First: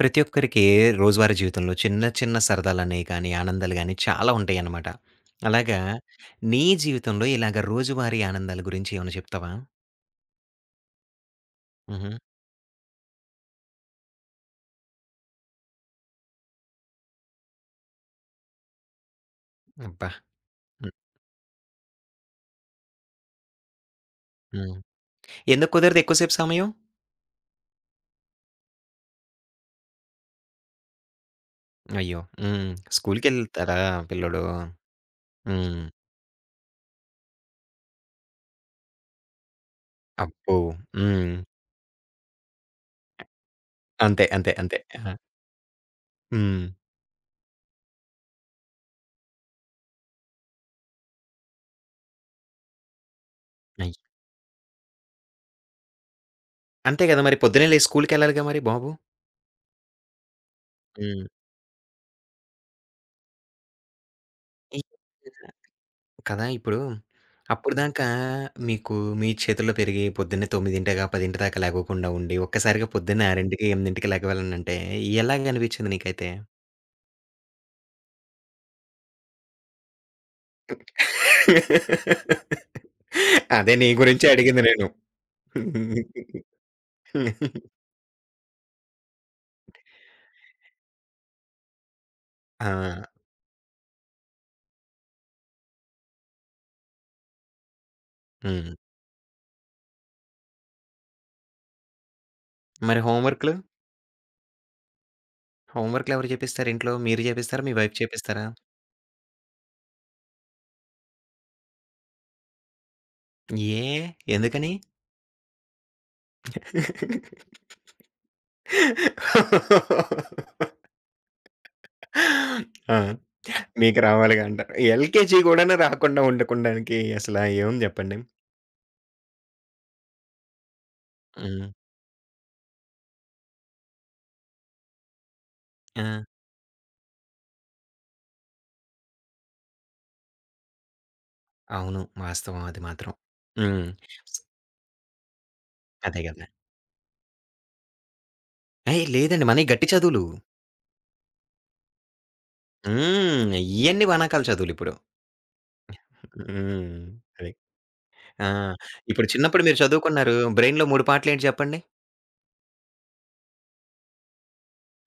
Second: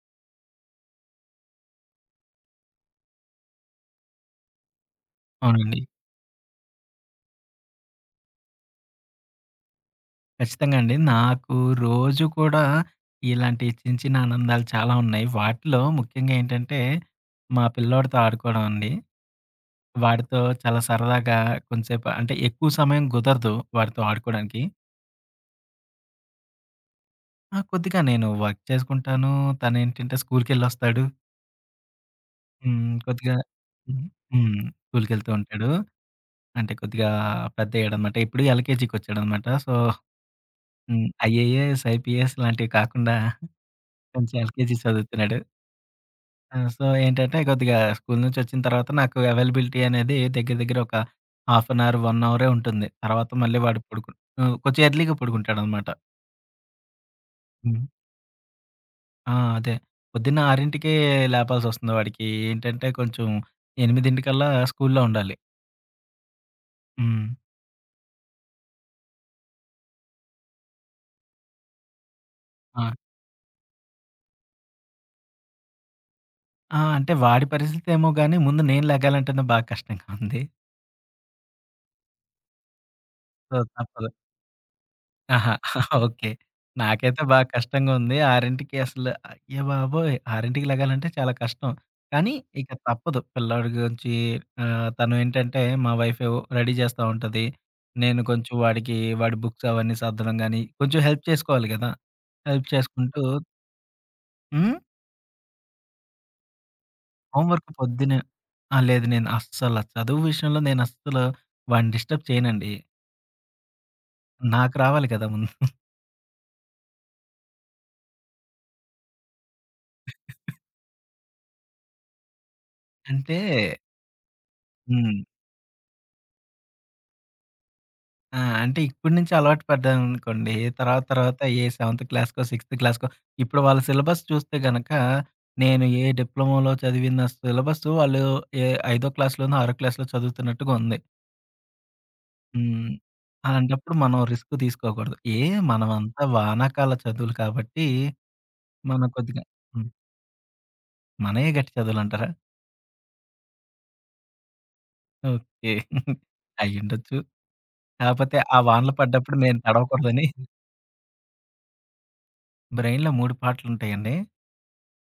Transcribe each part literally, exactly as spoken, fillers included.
ప్రతి ఒక్కరికి రోజువారీ జీవితంలో చిన్న చిన్న సరదాలనేవి కానీ, ఆనందాలు గానీ చాలా ఉంటాయనమాట. అవునండి. అలాగా, నీ జీవితంలో ఇలాగ రోజువారీ ఆనందాల గురించి ఏమైనా చెప్తావా? ఖచ్చితంగా అండి. నాకు హుహు. రోజు కూడా ఇలాంటి చిన్న, చిన్న ఆనందాలు చాలా ఉన్నాయి. వాటిలో ముఖ్యంగా ఏంటంటే, మా పిల్లోడితో ఆడుకోవడం అండి. అబ్బా! వాడితో చాలా హ్మ్. సరదాగా కొంతసేపు అంటే ఎక్కువ సమయం కుదరదు వాడితో ఆడుకోవడానికి. హ్మ్. ఎందుకు కుదరదు ఎక్కువ సేపు సమయం? ఆ! కొద్దిగా నేను వర్క్ చేసుకుంటాను. తనేంటంటే స్కూలుకెళ్ళొస్తాడు. అయ్యో! హ్మ్. హ్మ్. కొద్దిగా స్కూలుకెళ్తారా హ్మ్. పిల్లోడు? హ్మ్. స్కూలుకెళ్తూ ఉంటాడు. హ్మ్. అంటే కొద్దిగా పెద్దయ్యాడనమాట. ఇప్పుడు ఎల్‌కేజీకొచ్చాడనమాట. సో, అబ్బో! హ్మ్. హ్మ్. ఐఏఎస్, ఐపీఎస్ లాంటివి కాకుండా అంతే. కొంచెం అంతే. ఎల్‌కేజీ అంతే. ఆ! చదువుతున్నాడు. ఆ! హ్మ్. సో, ఏంటంటే కొద్దిగా స్కూలు నుంచొచ్చిన తర్వాత నాకు అవైలబిలిటీ అనేది దగ్గర దగ్గర ఒక హాఫ్ అన్ అవర్, వన్ అవరే ఉంటుంది. తర్వాత మళ్ళీ వాడు అయ్ పడుకు హ్మ్. కొంచెం ఎర్లీగా పడుకుంటాడనమాట. అంతే గదా! మరి పొద్దున్నే హ్మ్. లేసి స్కూలుకెళ్ళాలిగా మరి బాబు? ఆ! అదే. పొద్దున్న 6కే హ్మ్. లేపాల్సొస్తుంది వాడికి. ఏంటంటే కొంచెం 8కల్లా స్కూలులో ఉండాలి. కదా! ఇప్పుడు హ్మ్. అప్పటిదాకా మీకు మీ చేతుల్లో పెరిగి పొద్దున్నే 9:00గా, పది దాకా లెగవకుండా ఉండి, ఆ! ఒక్కసారిగా పొద్దున్నే ఆరుకి, ఎనిమిదికి లెగవాలనంటే ఎలాగ అనిపించింది నీకైతే? ఆ! అంటే వాడి పరిస్థితేమో గానీ ముందు నేను లెగాలంటేనే బాగా కష్టంగా ఉంది. సో, అదే నీ తప్పదు. గురించే అడిగింది నేను. ఆహా! ఓకే. నాకైతే బా కష్టంగా ఉంది. 6కి అసలు అయ్య బాబోయ్! 6కి లెగాలంటే చాలా కష్టం. కానీ ఆ! ఇక తప్పదు. పిల్లాడి గురించి ఆహ్, తను ఏంటంటే మా వైఫ్ రెడీ చేస్తా ఉంటది. నేను కొంచెం హ్మ్. వాడికి వాడి బుక్స్ అవన్నీ సర్దడం గాని కొంచెం హెల్ప్ చేసుకోవాలి గదా! హెల్ప్ మరి చేసుకుంటూ హోమ్ వర్క్‌లు? హ్మ్. హోమ్ వర్క్‌లు ఎవరు చేపిస్తారు ఇంట్లో? మీరు చేపిస్తారా? హోంవర్క్ మీ వైఫ్ పొద్దున్నే చేపిస్తారా? ఆ! లేదు నేను అస్సల చదువు విషయంలో నేను అస్సలు వాడిని డిస్టర్బ్ చేయనండి. ఏ ఎందుకని? నాకు రావాలి కదా! ముందు. ఆ! అంటే మీకు రావాలిగా అంటారు. హ్మ్. ఎల్‌కేజీ గూడాను రాకుండా ఉండకుండానికి అసల ఏముంది జెప్పండి? ఆ! అంటే ఇప్పటి నుంచి అలవాటు పడ్డామనుకోండి. తర్వాత తర్వాత ఏ హ్మ్. సెవెంత్ క్లాస్‌కో, సిక్స్త్ క్లాస్‌కో ఇప్పుడు వాళ్ళ సిలబస్ చూస్తే గనక నేను ఏ ఆ! డిప్లొమాలో చదివిన సిలబసు వాళ్ళు ఏ ఐదో క్లాస్‌లోనో, ఆరో క్లాస్‌లో చదువుతున్నట్టుగా ఉంది. అవును. వాస్తవం అది హ్మ్. మాత్రం. హ్మ్. అలాంటప్పుడు మనం రిస్క్ తీసుకోకూడదు. ఏ అదే మనమంతా గదా! వానాకాల చదువులు కాబట్టి ఏహ్! మనం కొద్దిగా లేదండి. మనయి గట్టి హ్మ్. చదువులు. మనయే గట్టి చదువులంటారా? హ్మ్. ఇయన్నీ వానాకాల చదువులిప్పుడు. ఓకే. హ్మ్. అయ్యుండొచ్చు. అది. కాపోతే ఆ! ఆ వానలు ఇప్పుడు పడ్డప్పుడు నేను చిన్నప్పుడు మీరు తడవకూడదని చదువుకున్నారు. బ్రెయిన్‌లో మూడు పాటలేంటి చెప్పండి? బ్రెయిన్‌లో మూడు పార్ట్‌లుంటాయండి.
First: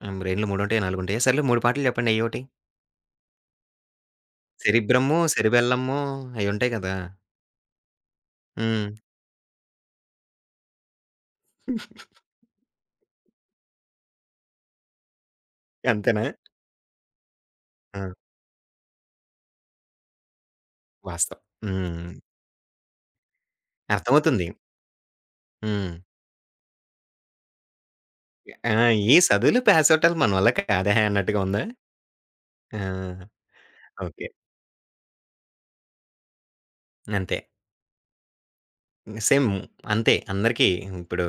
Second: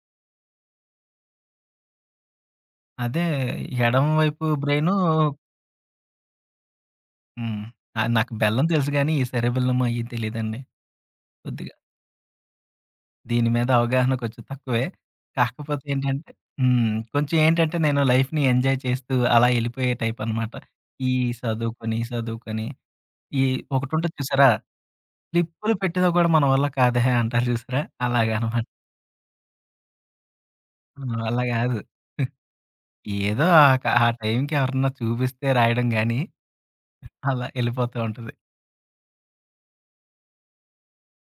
హ్మ్. బ్రెయిన్‌లో మూడు ఉంటాయా? నాలుగు ఉంటాయా? సర్లే మూడు పాటలు చెప్పండి అయ్యోటి. అదే ఎడమ వైపు బ్రెయిను సెరిబ్రము, సెరిబెల్లము అయ్యుంటాయి గదా! హ్మ్. ఆహ్, నాకు బెల్లం హ్మ్. తెలుసు గానీ, ఈ సెరెబెల్లమ్ అయ్యి తెలీదండి కొద్దిగా. దీని మీద అవగాహన కొంచెం తక్కువే. కాకపోతే అంతేనా? ఏంటంటే హ్మ్. కొంచెం ఏంటంటే నేను ఆ! లైఫ్‌ని ఎంజాయ్ చేస్తూ అలా ఎళ్ళిపోయే టైపనమాట. ఈ వాస్తవం. సదువుకొని, హ్మ్. సదువుకొని ఈ ఒకటుంటది అర్థమవుతుంది. చూసారా? క్లిప్పులు హ్మ్. పెట్టినా కూడా మన వల్ల కాదే అంటారు చూసారా? అలాగనమాట. ఆ! ఈ సదువులు, పాసవుటాలు మన వల్ల కాదే మన అన్నట్టుగా వల్ల ఉందా? కాదు. ఆ! ఏదో ఆ క ఆ ఓకే. టైంకి ఎవరన్నా చూపిస్తే రాయడం గానీ, అంతే. అలా ఎళ్ళిపోతూ ఉంటది. సేమ్ అంతే అందరికీ ఇప్పుడు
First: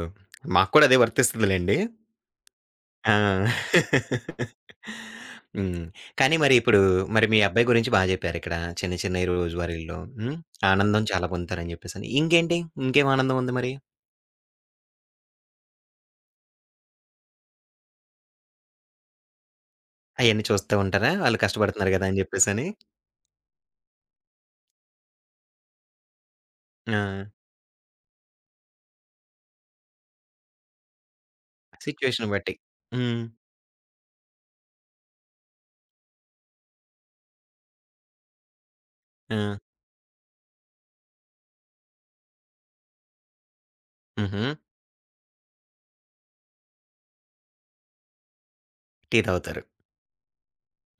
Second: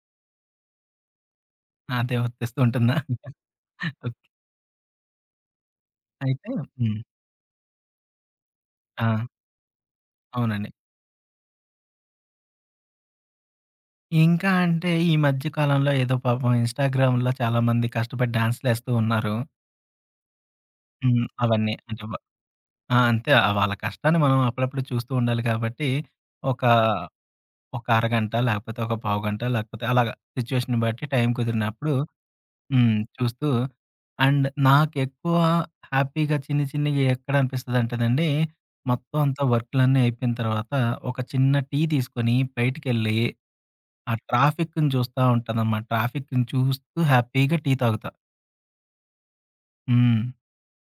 మాకు కూడా అదే వర్తిస్తదిలెండి. అదే వర్తిస్తూ ఉంటుందా? ఆ! ఓకే. హ్మ్. కానీ అయితే మరి ఇప్పుడు హ్మ్. మరి మీ అబ్బాయి గురించి బా జెప్పారిక్కడ. చిన్న ఆ! చిన్నయి రోజువారీల్లో హ్మ్. అవునండి. ఆనందం చాలా పొందుతారని జెప్పేసని. ఇంకేంటి? ఇంకేం ఆనందం ఉంది మరి? ఇంకా అంటే ఈ మధ్య కాలంలో ఏదో పాపం ఇన్‌స్టాగ్రామ్‌లో చాలామంది కష్టపడి డాన్స్‌లేస్తూ ఉన్నారు. అయన్నీ చూస్తా ఉంటారా? హ్మ్. వాళ్ళు అవన్నీ కష్టపడుతున్నారు అంటే గదా! వ అని జెప్పేసని. ఆ! అంతే వాళ్ళ కష్టాన్ని మనం అప్పుడప్పుడు చూస్తూ ఉండాలి కాబట్టి, ఒక ఆ! ఒక అరగంట లేకపోతే ఒక పావుగంట లేకపోతే అలాగా సిట్యుయేషన్‌ని బట్టి టైం కుదిరినప్పుడు సిట్యుయేషన్ బట్టి. హ్మ్. హ్మ్. చూస్తూ అండ్ నాకెక్కువ హ్యాపీగా చిన్ని చిన్నియి ఎక్కడ అనిపిస్తదంటేనండి, మొత్తం అంతా ఆ! వర్కులన్నీ అయిపోయిన తర్వాత ఒక చిన్న టీ తీసుకొని బయటికెళ్ళి, ఆ హుహు. ట్రాఫిక్‌ని చూస్తా ఉంటానన్నమాట. ట్రాఫిక్‌ని చూస్తూ హ్యాపీగా టీ తాగుతా. టీ తాగుతారు. హ్మ్.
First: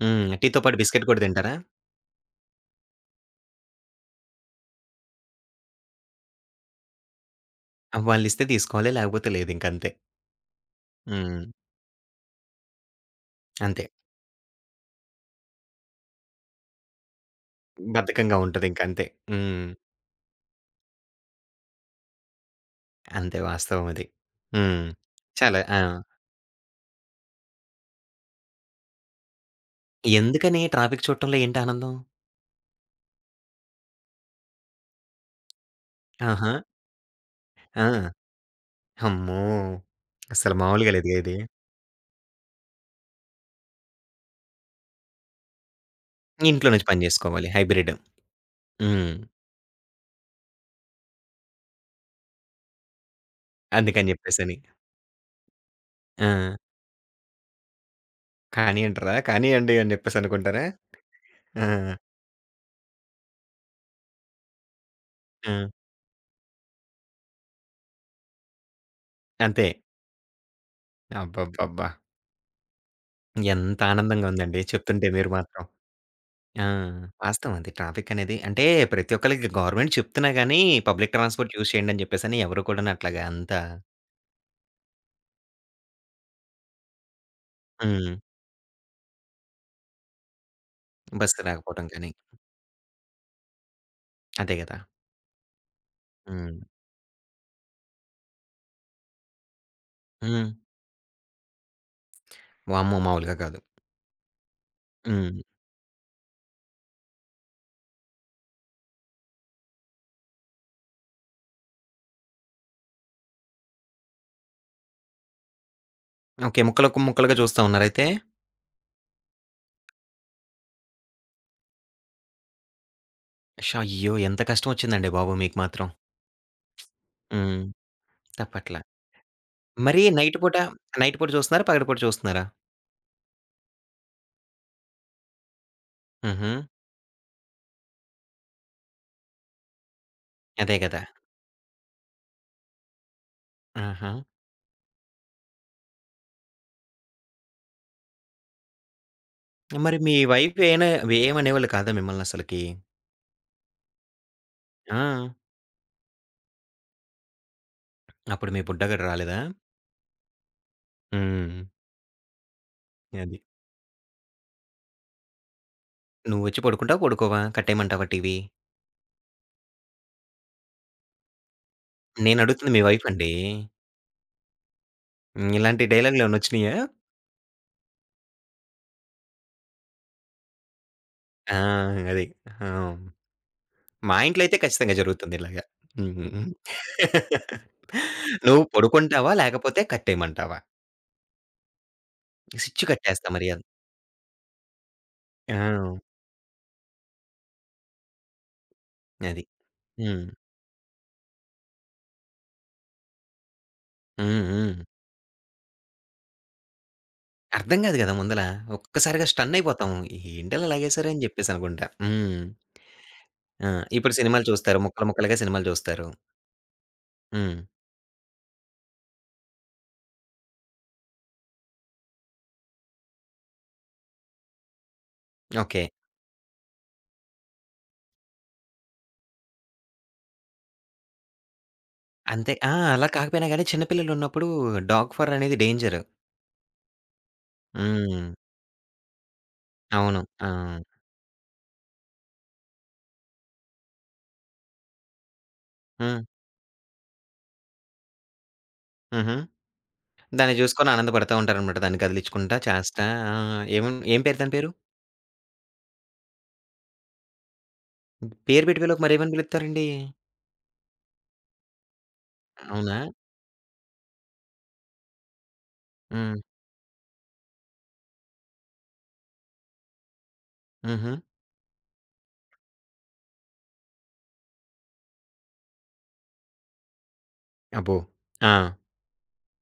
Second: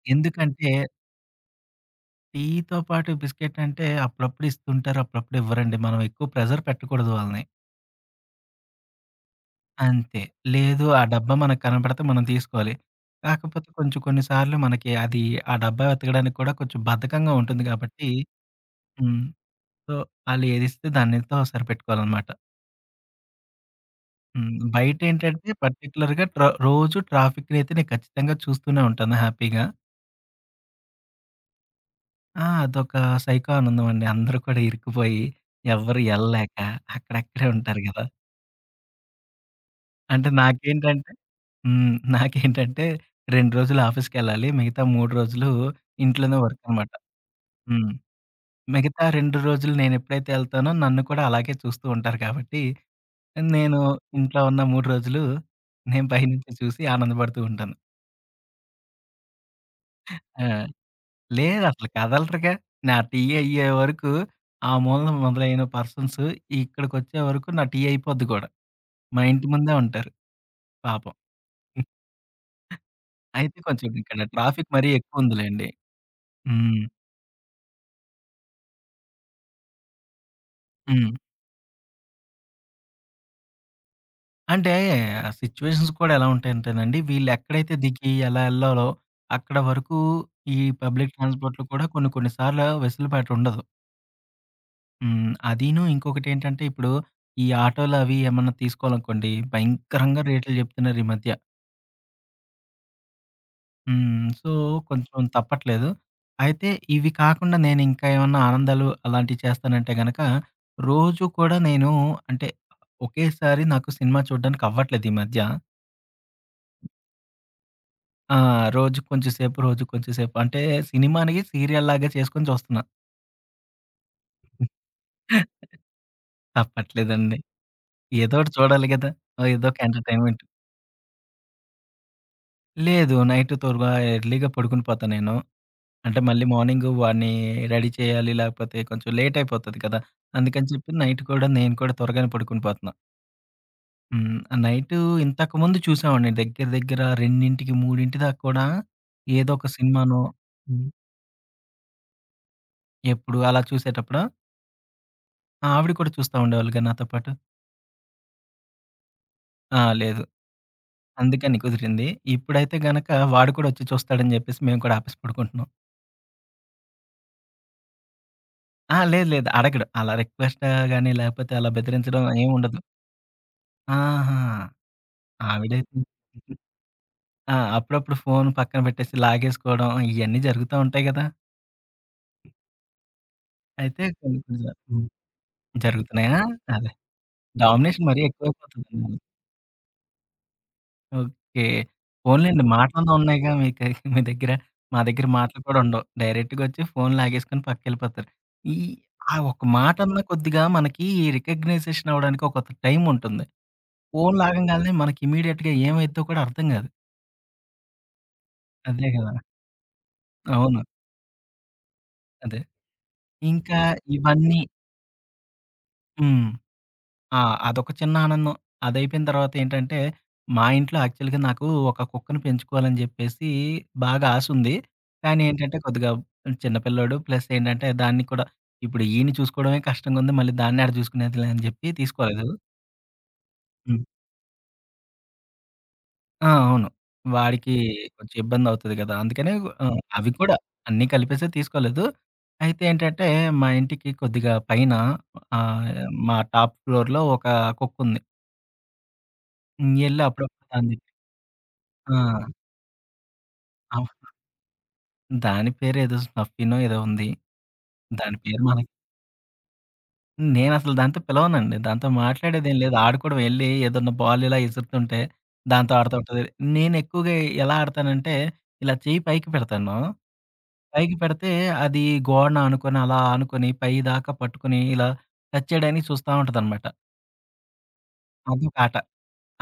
హ్మ్. టీతో ఎందుకంటే పాటు బిస్కిట్ కూడా తింటారా? టీతో పాటు బిస్కెట్ అంటే అప్పుడప్పుడు ఇస్తుంటారు. అప్పుడప్పుడు ఇవ్వరండి. మనం ఎక్కువ ప్రెషర్ పెట్టకూడదు వాళ్ళని. ఆ! వాళ్ళిస్తే తీసుకోవాలి. లేకపోతే లేదు ఇంకంతే. అంతే. లేదు ఆ డబ్బా హ్మ్. మనకు కనపడితే మనం తీసుకోవాలి. కాకపోతే అంతే. కొంచెం కొన్ని సార్లు మనకి అది ఆ డబ్బా వెతకడానికి కూడా కొంచెం బద్ధకంగా ఉంటుంది కాబట్టి బద్ధకంగా ఉంటదింక అంతే. హ్మ్. హ్మ్. సో, ఆళ్ళేదిస్తే దానితో సరిపెట్టుకోవాలనమాట. అంతే వాస్తవం అది. హ్మ్. హ్మ్. బయటేంటంటే చాలా ఆ! పర్టిక్యులర్‌గా ట్ర రోజు ట్రాఫిక్‌నయితే నేను ఖచ్చితంగా చూస్తూనే ఉంటాను హ్యాపీగా. ఎందుకని ట్రాఫిక్ చూడటంలో ఏంటి ఆనందం? ఆ! అదొక సైకో ఆనందం అండి. అందరూ కూడా ఇరుక్కుపోయి ఎవ్వరు ఆహా! ఎళ్ళలేక అక్కడక్కడే ఉంటారు గదా! ఆ! అమ్మో! అంటే అసలు మామూలుగా నాకేంటంటే లేదుగా ఇది. హ్మ్. నాకేంటంటే రెండు రోజులు ఆఫీస్‌కెళ్ళాలి. మిగతా మూడు రోజులు ఇంట్లోనే వర్క్ ఇంట్లో నుంచి అనమాట. పని జేసుకోవాలి హ్మ్. హైబ్రిడ్. మిగతా హ్మ్. రెండు రోజులు నేనెప్పుడైతే ఎళ్తానో నన్ను కూడా అలాగే చూస్తూ ఉంటారు కాబట్టి, నేను అందుకని ఇంట్లో జెప్పేసని. ఉన్న మూడు రోజులు నేను పైనుంచి ఆ! చూసి ఆనందపడుతూ ఉంటాను. కానీ అంటారా? కానీయండి అని జెప్పేసి ఆ! అనుకుంటారా? ఆ! లేదసలు కదలరుగా. నా టీ అయ్యే వరకు ఆ మూలన ఆ! మొదలైన పర్సన్స్ ఇక్కడికొచ్చే వరకు నా టీ అయిపోద్ది కూడా. మా ఇంటి అంతే. ముందే ఉంటారు పాపం. అబ్బబ్బబ్బా! అయితే ఎంత కొంచెం ఇక్కడ ఆనందంగా ఉందండి ట్రాఫిక్ మరీ చెప్తుంటే మీరు మాత్రం. ఎక్కువుందిలెండి. ఆ! హ్మ్. వాస్తవం అది. ట్రాఫిక్ అనేది అంటే ప్రతి ఒక్కళ్ళకి గవర్నమెంట్ చెప్తున్నా గాని, హ్మ్. పబ్లిక్ ట్రాన్స్‌పోర్ట్ యూజ్ చేయండి అని చెప్పేసని ఎవరు కూడాను అట్లాగా అంతా. అంటే ఆ సిట్యుయేషన్స్ కూడా ఎలా ఉంటాయంటేనండి, వీళ్ళెక్కడైతే దిగి హ్మ్. ఎలా ఎళ్ళాలో అక్కడ వరకు ఈ పబ్లిక్ బస్సు ట్రాన్స్‌పోర్ట్‌లో కూడా రాకపోవటం కొన్ని కానీ, కొన్ని సార్లు వెసులుబాటు ఉండదు. అదే కదా! హ్మ్. అదీను హ్మ్. ఇంకొకటేంటంటే ఇప్పుడు ఈ ఆటోలు అవి ఏమన్నా తీసుకోవాలనుకోండి, భయంకరంగా హ్మ్. రేట్లు జెప్తున్నారు ఈ మధ్య. వామ్మో! మామూలుగా కాదు. హ్మ్. సో, కొంచెం హ్మ్. తప్పట్లేదు. అయితే ఇవి కాకుండా నేనింకా ఏమన్నా ఆనందాలు అలాంటివి చేస్తానంటే గనక, రోజు కూడా నేను అంటే ఒకేసారి నాకు సినిమా చూడ్డానికి అవ్వట్లేదు ఈ మధ్య. ఓకే. ముక్కలు ముక్కలుగా చూస్తా ఉన్నారైతే? ఆ! రోజుకి కొంచెం సేపు, రోజుకి కొంచెం సేపు. అంటే సినిమాని సీరియల్‌లాగా చేసుకొని చూస్తున్నా. ష్ అయ్యో! ఎంత కష్టం వచ్చిందండి బాబు మీకు మాత్రం. తప్పట్లేదండి. హ్మ్. ఏదోకటి తప్పట్లా. చూడాలి గదా! ఆహ్, ఏదోక మరి నైట్ ఎంటర్‌టైన్‌మెంట్. పూట, నైట్ పూట చూస్తున్నారా? పగటిపూట చూస్తున్నారా? లేదు నైట్ త్వరగా ఎర్లీ‌గా పడుకుని పోతా నేను. అంటే మళ్ళీ హుహు. మార్నింగ్ వాడిని రెడీ చేయాలి లేకపోతే కొంచెం లేట్ అయిపోతది కదా! అందుకని అదే చెప్పి కదా! నైట్ కూడా నేను కూడా త్వరగానే పడుకుని పోతున్నా. ఆహా! హ్మ్. నైటు ఇంతకుముందు చూసామండి దగ్గర దగ్గర రెండు, మూడు దాకా కూడా ఏదో ఒక మరి మీ సినిమానో వైఫ్ ఏన హ్మ్. ఏమనేవాళ్ళు కాదా మిమ్మల్ని అసలకి? ఎప్పుడు అలా చూసేటప్పుడా ఆ! ఆవిడ కూడా చూస్తా ఉండేవాళ్ళుగా నాతో పాటు. అప్పుడు మీ బుడ్డగాడు రాలేదా? ఆ! లేదు. అందుకని హ్మ్. కుదిరింది. ఇప్పుడైతే గనక అది. వాడు కూడా వచ్చి చూస్తాడని చెప్పేసి మేము కూడా ఆపేసి పడుకుంటున్నాం. నువ్వొచ్చి పడుకుంటావా? పడుకోవా? కట్టేయమంటావా టీవీ? ఆ! లేదు లేదు అడగడు. అలా రిక్వెస్ట్ గాని లేకపోతే అలా బెదిరించడం ఏమి నేనడుగుతుంది ఉండదు. మీ వైఫ్ అండి. ఆహా! హ్మ్. ఇలాంటి ఆవిడైతే డైలాగ్‌లేమన్నా వచ్చినాయా? ఆ! అప్పుడప్పుడు ఫోను పక్కన పెట్టేసి లాగేసుకోవడం ఇయన్నీ జరుగుతా ఉంటాయి గదా! ఆ! అది. ఆ! అయితే మా కొన్ని ఇంట్లో అయితే కొన్ని ఖచ్చితంగా సార్లు హ్మ్. జరుగుతుంది ఇలాగ. జరుగుతున్నాయా? హ్మ్. అదే. డామినేషన్ మరీ నువ్వు ఎక్కువైపోతుందండి. పడుకుంటావా? లేకపోతే కట్టేయమంటావా? ఓకే. పోనీలెండి. హ్మ్. స్విచ్ మాటలన్నా కట్టేస్తా ఉన్నాయిగా మర్యాద. మీకు మీ దగ్గర. మా దగ్గర ఆ! మాటలు కూడా ఉండవు. డైరెక్ట్‌గొచ్చి ఫోన్ లాగేసుకొని పక్కకెళ్ళిపోతారు. ఈ ఆ అది. ఒక్క మాటన్నా హ్మ్. కొద్దిగా మనకి రికగ్నైజేషన్ అవ్వడానికి ఒక టైమ్ ఉంటుంది. ఫోన్ హ్మ్. హ్మ్. లాగంగాల్నే మనకి ఇమ్మీడియేట్‌గా ఏమైద్దో కూడా అర్థం కాదు. అర్థం కాదు కదా! ముందల. అదే ఒక్కసారిగా కదా! స్టన్నయిపోతాం. ఏంటిలా అవును. లాగేశారు అని చెప్పేసనుకుంటా. హ్మ్. అదే. ఆ! ఇంకా ఇప్పుడు సినిమాలు ఇవన్నీ చూస్తారు. ముక్కలు ముక్కలుగా సినిమాలు చూస్తారు. హ్మ్. ఆ! హ్మ్. అదొక చిన్న ఆనందం. అదయిపోయిన తర్వాతేంటంటే, మా ఇంట్లో యాక్చువల్‌గా నాకు ఒక కుక్కని పెంచుకోవాలని జెప్పేసి బాగా ఆసుంది. కానీ ఏంటంటే, ఓకే. కొద్దిగా చిన్న పిల్లోడు ప్లస్ ఏంటంటే, దాన్ని కూడా ఇప్పుడు ఈయన్ని చూసుకోవడమే కష్టంగుంది. మళ్ళీ దాన్ని ఏడ చూసుకునేదిలే అని జెప్పి తీసుకోలేదు. అంతే. ఆ! అలా కాకపోయినా గాని చిన్న హ్మ్. పిల్లలున్నప్పుడు డాగ్ ఫర్ అనేది డేంజరు. ఆ! అవును. వాడికి హ్మ్. కొంచెం ఇబ్బందవుతది గదా! అందుకనే ఆ! అవును. అవి ఆ! కూడా అన్నీ కలిపేసే తీసుకోలేదు. అయితే ఏంటంటే, మా ఇంటికి కొద్దిగా పైన ఆహ్, హ్మ్. మా టాప్ ఫ్లోర్‌లో ఒక కుక్కుంది. హుహు. హ్మ్. ఎళ్లి దాన్ని అప్పుడప్పుడు జూసుకొని దాన్ని ఆనందపడతా ఉంటారనమాట. దాన్ని ఆ! కదిలించుకుంటా చేస్తా ఆ! ఏం అవ్ ఏం పేరు దాని పేరు? దాని పేరేదో స్నఫీనో ఏదో ఉంది. దాని పేరు పేరు పెట్టి మనకి పిలవక మరేమని పిలుస్తారండి? నేనసలు దాంతో పిలవనండి. దాంతో మాట్లాడేదేం లేదు. అవునా? ఆడుకోవడం ఎళ్లి ఏదన్నా బాల్ ఇలా ఇసురుతుంటే దాంతో ఆడుతూ హ్మ్. ఉంటది. నేనెక్కువగా ఎలా ఆడతానంటే ఇలా చెయ్యి పైకి పెడతాను. హుహు. పైకి పెడితే అది గోడన ఆనుకొని, అలా ఆనుకొని పైదాకా పట్టుకొని ఇలా టచ్ చేయడానికి చూస్తా ఉంటదనమాట. అబ్బో! ఆ! అదొక ఆట.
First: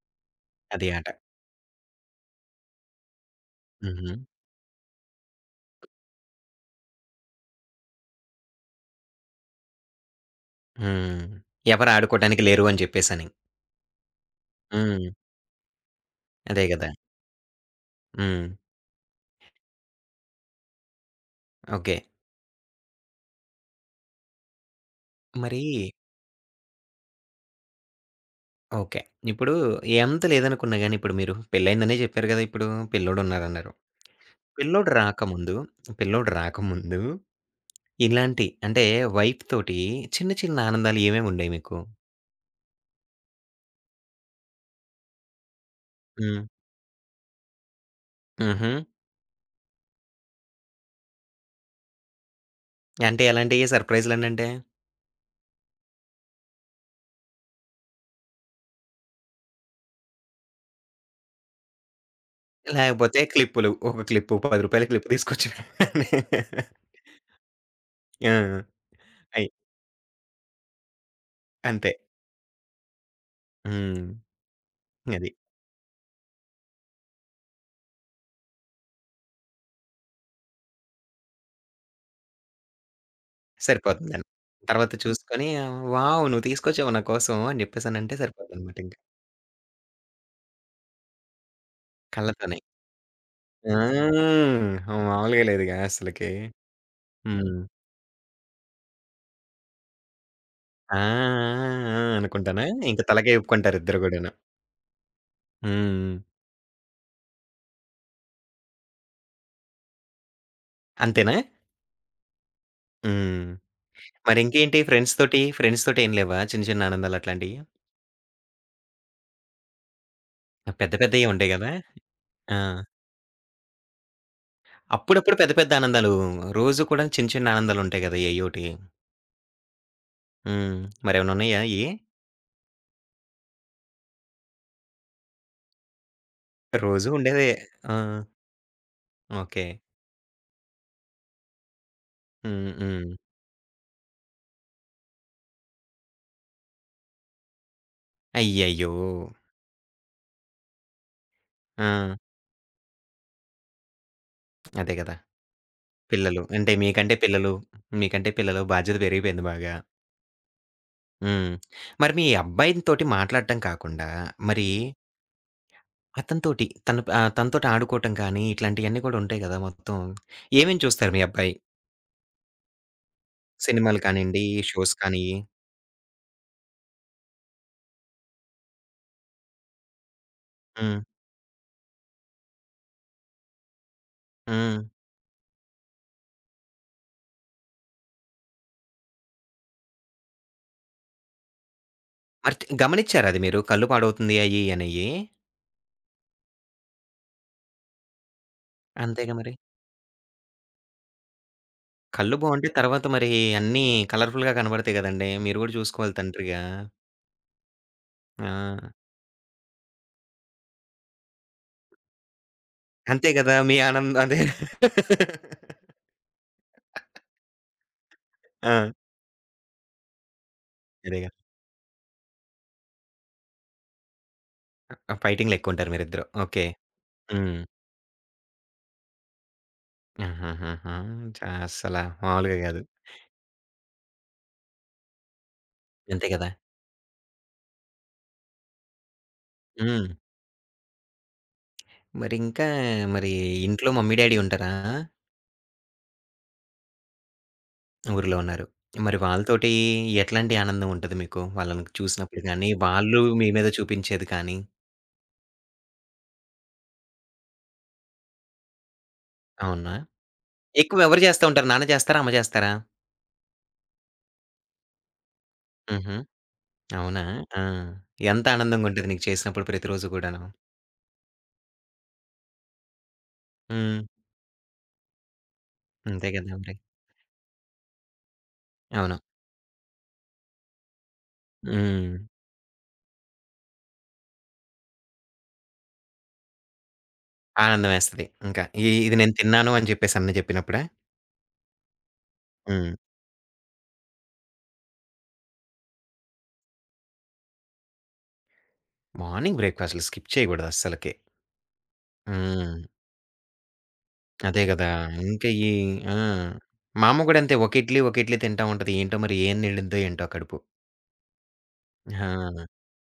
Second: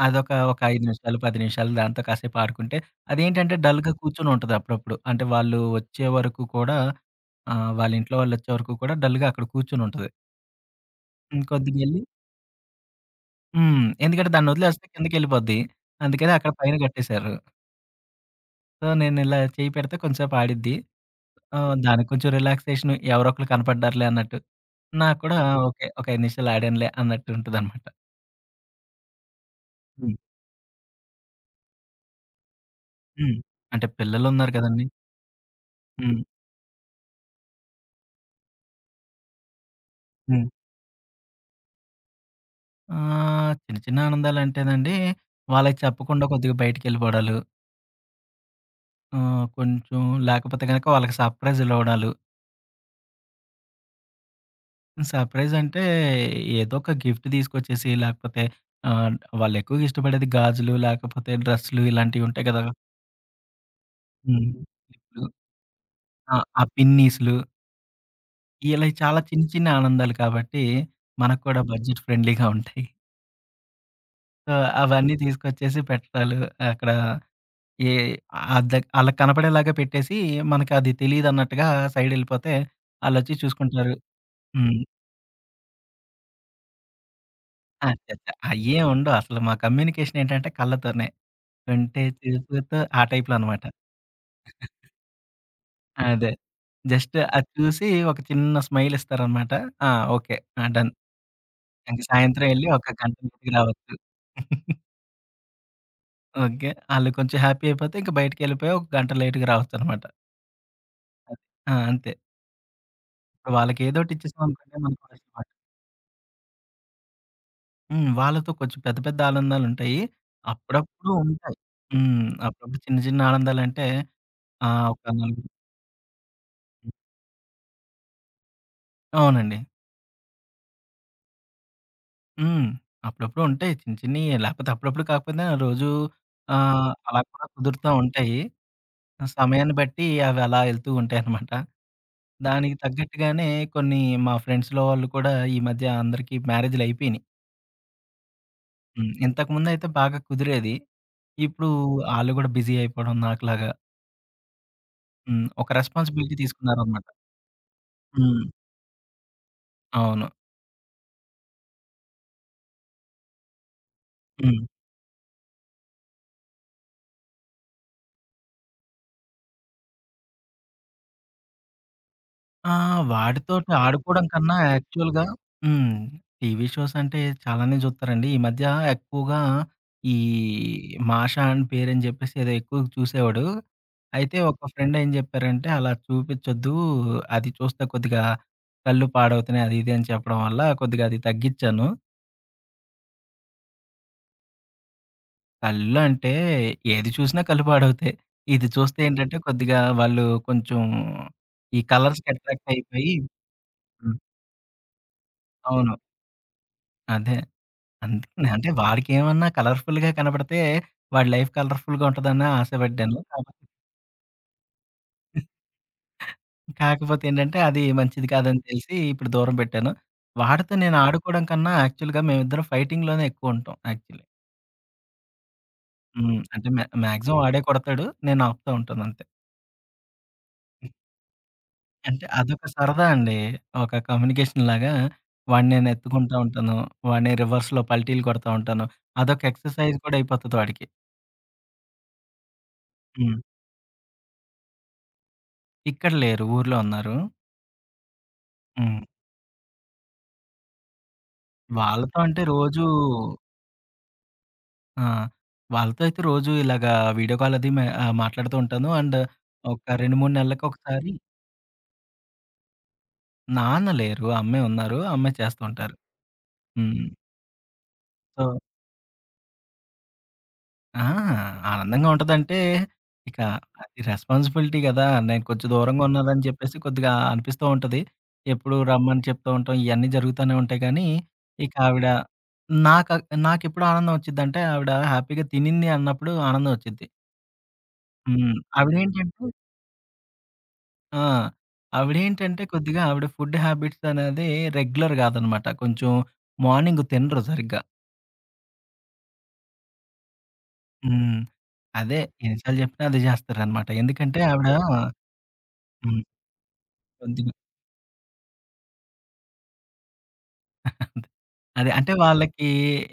అదొక ఒక ఐదు అది ఆట. నిమిషాలు, పది నిమిషాలు దాంతో కాసేపు ఆడుకుంటే, అదేంటంటే డల్‌గా హుహు. కూర్చొని ఉంటది అప్పుడప్పుడు. అంటే వాళ్ళు వచ్చే వరకు కూడా ఆహ్, వాళ్ళ ఇంట్లో వాళ్ళొచ్చే వరకు కూడా డల్‌గా అక్కడ కూర్చొని ఉంటది. హ్మ్. హ్మ్. ఎవరు కొద్దిగెళ్లి ఆడుకోటానికి లేరు అని జెప్పేసని. హ్మ్. ఎందుకంటే దాన్నొదిలేస్తే హ్మ్. కిందకెళ్ళిపోద్ది. అందుకని అక్కడ అదే పైన గదా! కట్టేశారు. హ్మ్. సో, నేనిలా చెయ్యి పెడితే కొంచెంసేపు ఆడిద్ది. ఆహ్, ఓకే. దానికి కొంచెం రిలాక్సేషన్ ఎవరో ఒకళ్ళు కనపడ్డారులే అన్నట్టు. నాకు కూడా ఆ! మరి ఓకే. ఒక ఐదు నిమిషాలు ఆడానులే అన్నట్టు ఉంటదనమాట. ఓకే. ఇప్పుడు హ్మ్. ఎంత లేదనుకున్నా గాని ఇప్పుడు మీరు పెళ్లయిందనే జెప్పారు గదా! ఇప్పుడు హ్మ్. పిల్లోడున్నారన్నారు. అంటే పిల్లలున్నారు కదండీ! పిల్లోడు రాకముందు, హ్మ్. పిల్లోడు రాకముందు ఇలాంటి అంటే వైఫ్ తోటి చిన్న హ్మ్. చిన్న ఆనందాలు ఏమేముండేయి మీకు? ఆహ్, చిన్న చిన్న ఆనందాలంటేనండి, వాళ్ళకి చెప్పకుండా హ్మ్. కొద్దిగా బయటికెళ్ళిపోవడాలు. హుహు. ఆహ్, కొంచెం లేకపోతే గనక వాళ్ళకి సర్ప్రైజ్‌లు ఇవ్వడాలు. అంటే ఎలాంటియి సర్‌ప్రైజులనంటే? సర్ప్రైజ్ అంటే ఏదో ఒక గిఫ్ట్ తీసుకొచ్చేసి లేకపోతే ఆహ్, వాళ్ళు ఎక్కువగా ఇష్టపడేది గాజులు లేకపోతే డ్రెస్సులు ఇలాంటివి ఉంటాయి కదా! లేకపోతే క్లిప్పులు. ఒక క్లిప్పు హ్మ్. రూ. పది క్లిప్ క్లిప్‌లు తీసుకొచ్చి. ఆ! ఆ పిన్నీస్‌లు ఆ! ఇలా చాలా చిన్న అయి. చిన్న ఆనందాలు కాబట్టి మనకు కూడా అంతే. బడ్జెట్ ఫ్రెండ్లీగా ఉంటాయి. హ్మ్. సో, అవన్నీ అది. తీసుకొచ్చేసి పెట్టడాలు అక్కడ ఏ అద్దె ఆళ్ళకి కనపడేలాగా పెట్టేసి, మనకది తెలీదన్నట్టుగా సైడెళ్ళిపోతే, ఆళ్ళొచ్చి చూసుకుంటారు. సరిపోతుందని. హ్మ్. తర్వాత చూసుకొని వావ్! నువ్వు తీసుకొచ్చావు నా కోసం అని జెప్పేసనంటే అచ్చచ్చ! సరిపోద్దనమాట అయ్యేం ఇంక. ఉండవు. అసలు మా కమ్యూనికేషన్ ఏంటంటే కళ్ళతోనే. కంటే కళ్ళతోనే. చూపుతో ఆ టైప్‌లో అనమాట. ఆ! మామూలుగా లేదుగా అదే. అసలకి. జస్ట్ అది హ్మ్. చూసి ఒక చిన్న స్మైల్ ఇస్తారనమాట. ఆ! ఓకే. ఆ! డన్. ఆ! ఆ! ఆ! ఇంక సాయంత్రం అనుకుంటానా? ఎళ్లి ఒక ఇంక గంట తలకాయ లేట్‌గా ఊపుకుంటారు రావచ్చు. ఇద్దరు గూడాను. హ్మ్. ఓకే. ఆళ్ళు కొంచెం హ్యాపీ అయిపోతే ఇంక బయటికెళ్ళిపోయి ఒక గంట లేట్‌గా రావచ్చనమాట. అంతేనా? అది. ఆ! అంతే. హ్మ్. ఇప్పుడు వాళ్ళకేదోకటి మరింకేంటి ఇచ్చేసామనుకోండి ఫ్రెండ్స్ మనకు తోటి? ఫ్రెండ్స్ తోటేం లేవా చిన్న చిన్న ఆనందాలు అట్లాంటియి? హ్మ్. వాళ్ళతో కొంచెం పెద్ద పెద్ద ఆనందాలుంటాయి. పెద్ద అప్పుడప్పుడు పెద్దయే ఉంటాయి ఉంటాయి. గదా! హ్మ్. ఆ! అప్పుడప్పుడు చిన్న చిన్న ఆనందాలంటే ఆహ్, ఒక అప్పుడప్పుడు నలుగురు పెద్ద పెద్ద ఆనందాలు, రోజు కూడా చిన్న చిన్న ఆనందాలుంటాయి గదా! ఏయోటి. అవునండి. హ్మ్. మరేమైనా ఉన్నాయా అయ్యి? హ్మ్. అప్పుడప్పుడు ఉంటాయి చిన్న చిన్నయి. లేకపోతే అప్పుడప్పుడు కాకపోయినా రోజు ఆహ్, రోజు అలా కూడా ఉండేదే. కుదురుతా ఆ! ఉంటాయి. ఓకే. సమయాన్ని బట్టి అవి అలా ఎళ్తూ ఉంటాయనమాట. హ్మ్. దానికి హ్మ్. తగ్గట్టుగానే కొన్ని మా ఫ్రెండ్స్‌లో వాళ్ళు కూడా ఈ మధ్య అందరికీ మ్యారేజ్‌లయిపోయినియి. అయ్యయ్యో! హ్మ్. ఇంతకుముందయితే బాగా కుదిరేది. ఇప్పుడు ఆ! ఆళ్ళు గూడా బిజీ అయిపోవడం నాకులాగా. అదే గదా! హ్మ్. ఒక రెస్పాన్సిబిలిటీ పిల్లలు. అంటే తీసుకున్నారనమాట. మీకంటే పిల్లలు, మీకంటే హ్మ్. పిల్లలు బాధ్యత పెరిగిపోయింది బాగా. అవును. హ్మ్. మరి మీ అబ్బాయినితోటి మాట్లాడటం కాకుండా, హ్మ్. మరి అతనితోటి తను ఆహ్, తనతోటి ఆడుకోవటం కానీ, ఇట్లాంటియన్నీ కూడా ఉంటాయి గదా! మొత్తం. ఏమేమి చూస్తారు మీ అబ్బాయి? ఆ! వాడితోటి సినిమాలు ఆడుకోవడం కానియండి, కన్నా షోస్ యాక్చువల్‌గా కానీ. హ్మ్. టీవీ షోస్ అంటే చాలానే చూస్తారండి. ఈ మధ్య ఎక్కువగా ఈ హ్మ్. 'మాషా అండ్ పేర్' అని చెప్పేసి ఏదో ఎక్కువ చూసేవాడు. అయితే ఒక హ్మ్. ఫ్రెండ్ ఏం చెప్పారంటే, "అలా చూపించొద్దు. అది చూస్తే కొద్దిగా కళ్ళు పాడవుతున్నాయి." అది ఇది అని చెప్పడం వల్ల కొద్దిగా అది తగ్గించాను. మరి తి గమనిచ్చారా అది మీరు? కళ్ళు పాడవుతుంది అయ్యి ఇయ్యనియ్యి? కళ్ళు అంటే, ఏది చూసినా కళ్ళు పాడవుతాయి. ఇది చూస్తే హ్మ్. అంతేగా ఏంటంటే, మరి. కొద్దిగా వాళ్ళు కొంచెం ఈ కలర్స్‌కి కళ్ళు బావుంటే అట్రాక్ట్ తర్వాత అయిపోయి మరి అన్నీ హ్మ్. కలర్‌ఫుల్‌గా కనబడతాయి గదండీ! మీరు గూడా అవును. చూసుకోవాలి తండ్రిగా. అదే. ఆ! అందుకనే అంటే వాడికేమన్నా కలర్‌ఫుల్‌గా కనపడితే, వాడి లైఫ్ కలర్‌ఫుల్‌గా ఉంటదని ఆశపడ్డాను. అంతే గదా! కాకపోతే మీ ఆనంద్ అదే. కాకపోతే ఏంటంటే, అది మంచిది కాదని ఆ! తెలిసి ఇప్పుడు దూరం పెట్టాను. వాడితో నేను అదే గదా! ఆడుకోవడం కన్నా యాక్చువల్‌గా మేమిద్దరం ఫైటింగ్‌లోనే ఎక్కువ ఉంటాం యాక్చువల్లీ. ఫైటింగ్‌లో ఎక్కువుంటారు మీరిద్దరు. హ్మ్. ఓకే. అంటే మ్యా మాక్సిమం వాడే హ్మ్. కొడతాడు. నేను ఆపుతా ఉంటాను అంతే. ఆహాహాహా! చా అస్సల అంటే మామూలుగా అదొక గాదు. సరదా అండి. ఒక కమ్యూనికేషన్‌లాగా వాడిని నేను అంతే ఎత్తుకుంటా గదా! ఉంటాను. వాడిని రివర్స్‌లో పల్టీలు కొడతా ఉంటాను. అదొక ఎక్సర్‌సైజ్ హ్మ్. కూడా అయిపోతది వాడికి. మరింకా మరి హ్మ్. ఇంట్లో మమ్మీ, డ్యాడీ ఉంటారా? ఇక్కడ లేరు. ఊర్లో ఉన్నారు. ఊర్లో ఉన్నారు. హ్మ్. మరి వాళ్ళతోటి ఎట్లాంటి ఆనందం ఉంటది మీకు? వాళ్ళని వాళ్ళతో అంటే చూసినప్పుడు గానీ, రోజూ వాళ్ళు మీ మీద చూపించేది కానీ? ఆ! వాళ్ళతో అయితే రోజూ ఇలాగా వీడియో కాల్ అది మే ఆహ్, మాట్లాడుతూ ఉంటాను. అండ్ ఒక అవునా? రెండు, మూడు ఎక్కువ నెలలకొకసారి ఎవరు చేస్తా ఉంటారు? నాన్న చేస్తారా? అమ్మ చేస్తారా? నాన్న లేరు. అమ్మే ఉన్నారు. అమ్మే చేస్తూ ఉంటారు. హుహు. హ్మ్. అవునా? ఆ! ఎంత సో ఆనందంగుంటది నీకు చేసినప్పుడు ప్రతిరోజు గూడాను. ఆ! ఆనందంగా ఉంటదంటే, ఇక అది హ్మ్. రెస్పాన్సిబిలిటీ గదా! నేను కొంచెం దూరంగా అంతే ఉన్నానని గదా! మరి. చెప్పేసి కొద్దిగా అనిపిస్తూ ఉంటది. ఎప్పుడు అవును. రమ్మని చెప్తూ ఉంటాం. ఇయన్నీ జరుగుతానే ఉంటాయి కానీ, ఇక ఆవిడ హ్మ్. నాక నాకెప్పుడు ఆనందం వచ్చిద్దంటే, ఆవిడ హ్యాపీగా తినింది అన్నప్పుడు ఆనందం వచ్చిద్ది. ఆనందమేస్తది. హ్మ్. ఇంకా. ఇ ఇది నేను ఆవిడేంటంటే తిన్నాను అని చెప్పేసని చెప్పినప్పుడా? ఆ! ఆవిడేంటంటే హ్మ్. కొద్దిగా ఆవిడ ఫుడ్ హ్యాబిట్స్ అనేది రెగ్యులర్ గాదనమాట. కొంచెం మార్నింగ్ తినరు సరిగ్గా. మార్నింగ్ బ్రేక్‌ఫాస్ట్‌లు స్కిప్ చేయగూడదు అస్సలకి. హ్మ్. అదే ఎన్ని సార్లు హ్మ్. చెప్పినా అదే జేస్తారనమాట. ఎందుకంటే అదే ఆవిడ గదా! ఇంకా ఈ ఆ! హ్మ్. మా అమ్మ గూడా కొద్ది అంతే. ఒక ఇడ్లీ, ఒక ఇడ్లీ తింటా ఉంటది. ఏంటో మరి ఏం నిండిద్దో ఏంటో కడుపు. అంతే. అదే. అంటే ఆ! వాళ్ళకి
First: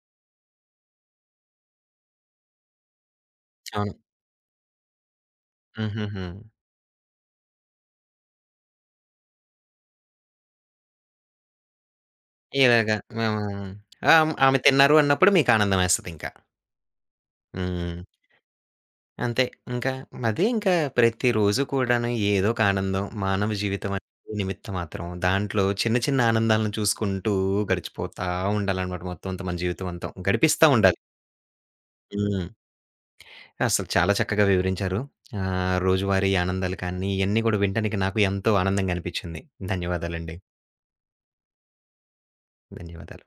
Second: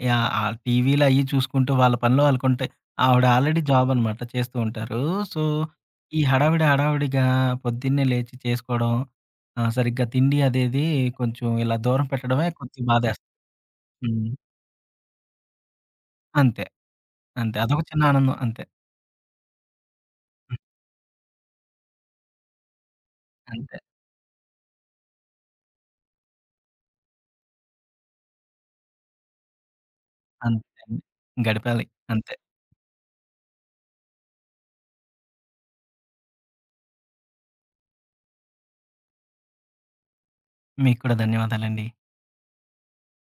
యాహ్! ఆ టీవీలు అయ్యి చూసుకుంటూ వాళ్ళ పనిలో వాళ్ళకుంటాయి. ఆవిడ ఆల్రెడీ జాబ్ అవును. అనమాట చేస్తూ ఉంటారు. సో, ఈ హుహుహు. హడావిడి హడావిడిగా పొద్దున్నే లేచి చేసుకోవడం, ఆహ్, సరిగ్గా తిండి అదేది కొంచెం ఇలా దూరం పెట్టడమే కొంచెం ఇలాగ బాధేస్తుంది. మేము ఆ! హ్మ్. ఆమె తిన్నారు అన్నప్పుడు మీకు ఆనందమేస్తదింక. అంతే. అంతే. అదొక హ్మ్. చిన్న ఆనందం. అంతే. అంతే. ఇంకా అదే ఇంకా ప్రతిరోజు కూడాను ఏదో ఒక ఆనందం. మానవ అంతే. జీవితం అనేది నిమిత్త మాత్రం. దాంట్లో చిన్న చిన్న ఆనందాలను చూసుకుంటూ గడిచిపోతా ఉండాలనమాట మొత్తం అంతా మన జీవితం అంతా. గడిపిస్తా అంతే అండి. ఉండాలి. గడిపాలి. అంతే. హ్మ్. అసలు చాలా చక్కగా వివరించారు. ఆహ్, రోజువారీ ఆనందాలు కానీ, ఇయన్నీ కూడా వినటానికి నాకు ఎంతో ఆనందంగా అనిపించింది. ధన్యవాదాలండి. మీకు కూడా ధన్యవాదాలండి. ధన్యవాదాలు.